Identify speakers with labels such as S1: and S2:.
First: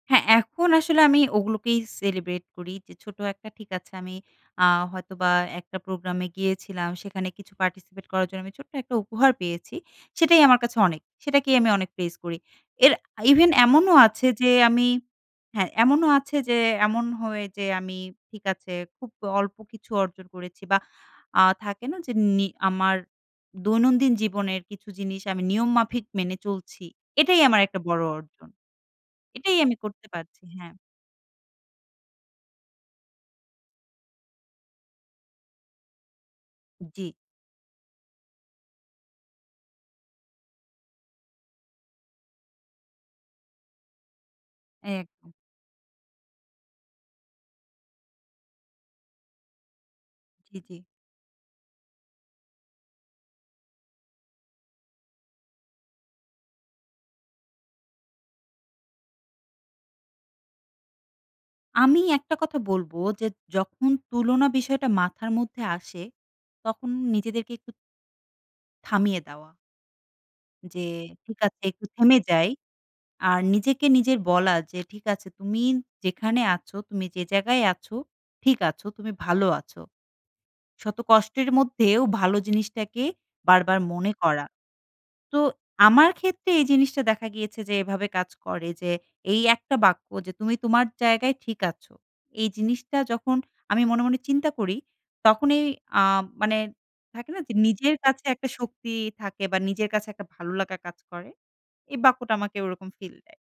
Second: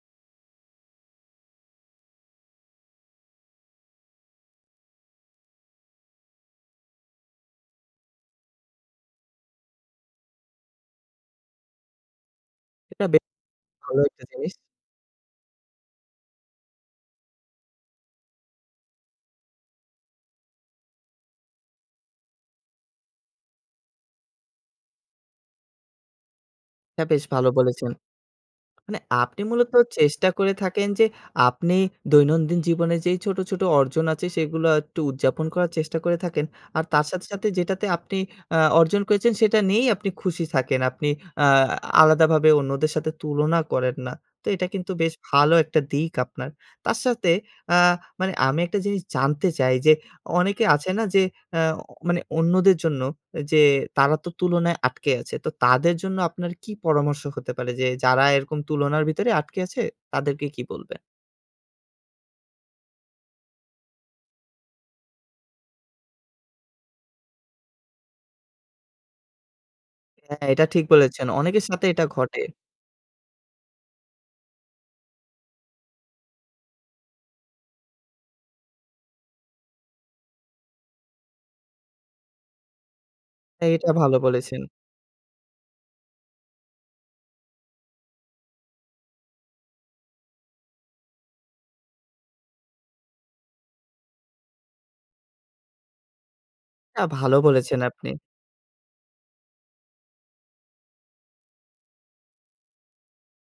S1: হ্যাঁ এখন আসলে আমি ওগুলোকেই celebrate করি, যে ছোটো একটা ঠিক আছে। আমি আ হয়তোবা একটা প্রোগ্রামে গিয়েছিলাম সেখানে কিছু participate করার জন্য আমি ছোট্ট একটা উপহার পেয়েছি, সেটাই আমার কাছে অনেক। সেটাকেই আমি অনেক প্রেইজ করি এর
S2: এটা বেশ
S1: even এমনও
S2: ভালো একটা
S1: আছে, যে
S2: জিনিস।
S1: আমি হ্যাঁ এমনও আছে যে এমন হয়ে যে, আমি ঠিক আছে, খুব অল্প কিছু অর্জন করেছি বা আ থাকে না যে? নি আমার দৈনন্দিন জীবনের কিছু জিনিস আমি নিয়ম মাফিক মেনে চলছি।
S2: হ্যাঁ বেশ
S1: এটাই
S2: ভালো
S1: আমার একটা
S2: বলেছেন।
S1: বড় অর্জন,
S2: মানে আপনি
S1: এটাই
S2: মূলত
S1: আমি করতে
S2: চেষ্টা
S1: পারছি,
S2: করে
S1: হ্যাঁ।
S2: থাকেন যে, আপনি দৈনন্দিন জীবনে যেই ছোট, ছোট অর্জন আছে সেগুলা একটু উদযাপন করার চেষ্টা করে থাকেন। আর তার
S1: জ্বি।
S2: সাথে, সাথে যেটাতে আপনি আ অর্জন করেছেন সেটা নিয়েই আপনি খুশি থাকেন। আপনি আ আলাদাভাবে অন্যদের সাথে তুলনা করেন না। তো এটা কিন্তু বেশ
S1: একদম
S2: ভালো একটা দিক আপনার। তার সাথে আ মানে আমি একটা জিনিস জানতে চাই, যে
S1: জ্বি,
S2: অনেকে
S1: জি।
S2: আছে না? যে আ মানে অন্যদের জন্য যে তারা তো তুলনায় আটকে আছে। তো তাদের জন্য আপনার কি পরামর্শ হতে পারে? যে যারা এরকম তুলনার ভিতরে আটকে আছে তাদেরকে কি বলবেন?
S1: আমি একটা কথা বলবো, যে যখন তুলনা বিষয়টা মাথার মধ্যে আসে তখন নিজেদেরকে একটু থামিয়ে দেওয়া
S2: হ্যাঁ এটা ঠিক
S1: যে
S2: বলেছেন।
S1: ঠিক আছে
S2: অনেকের
S1: একটু
S2: সাথে এটা
S1: থেমে
S2: ঘটে।
S1: যাই। আর নিজেকে নিজের বলা যে, ঠিক আছে তুমি যেখানে আছো তুমি যে জায়গায় আছো ঠিক আছো, তুমি ভালো আছো। শত কষ্টের মধ্যেও ভালো জিনিসটাকে বার, বার
S2: এটা
S1: মনে
S2: ভালো
S1: করা।
S2: বলেছেন।
S1: তো আমার ক্ষেত্রে এই জিনিসটা দেখা গিয়েছে যে এভাবে কাজ করে, যে এই একটা বাক্য যে তুমি তোমার জায়গায় ঠিক আছো। এই জিনিসটা যখন আমি মনে, মনে চিন্তা করি, তখনই আ মানে,
S2: না,
S1: থাকে
S2: ভালো
S1: না? যে
S2: বলেছেন
S1: নিজের
S2: আপনি।
S1: কাছে একটা শক্তি থাকে বা নিজের কাছে একটা ভালো লাগা কাজ করে। এই বাক্যটা আমাকে ওরকম feel দেয়।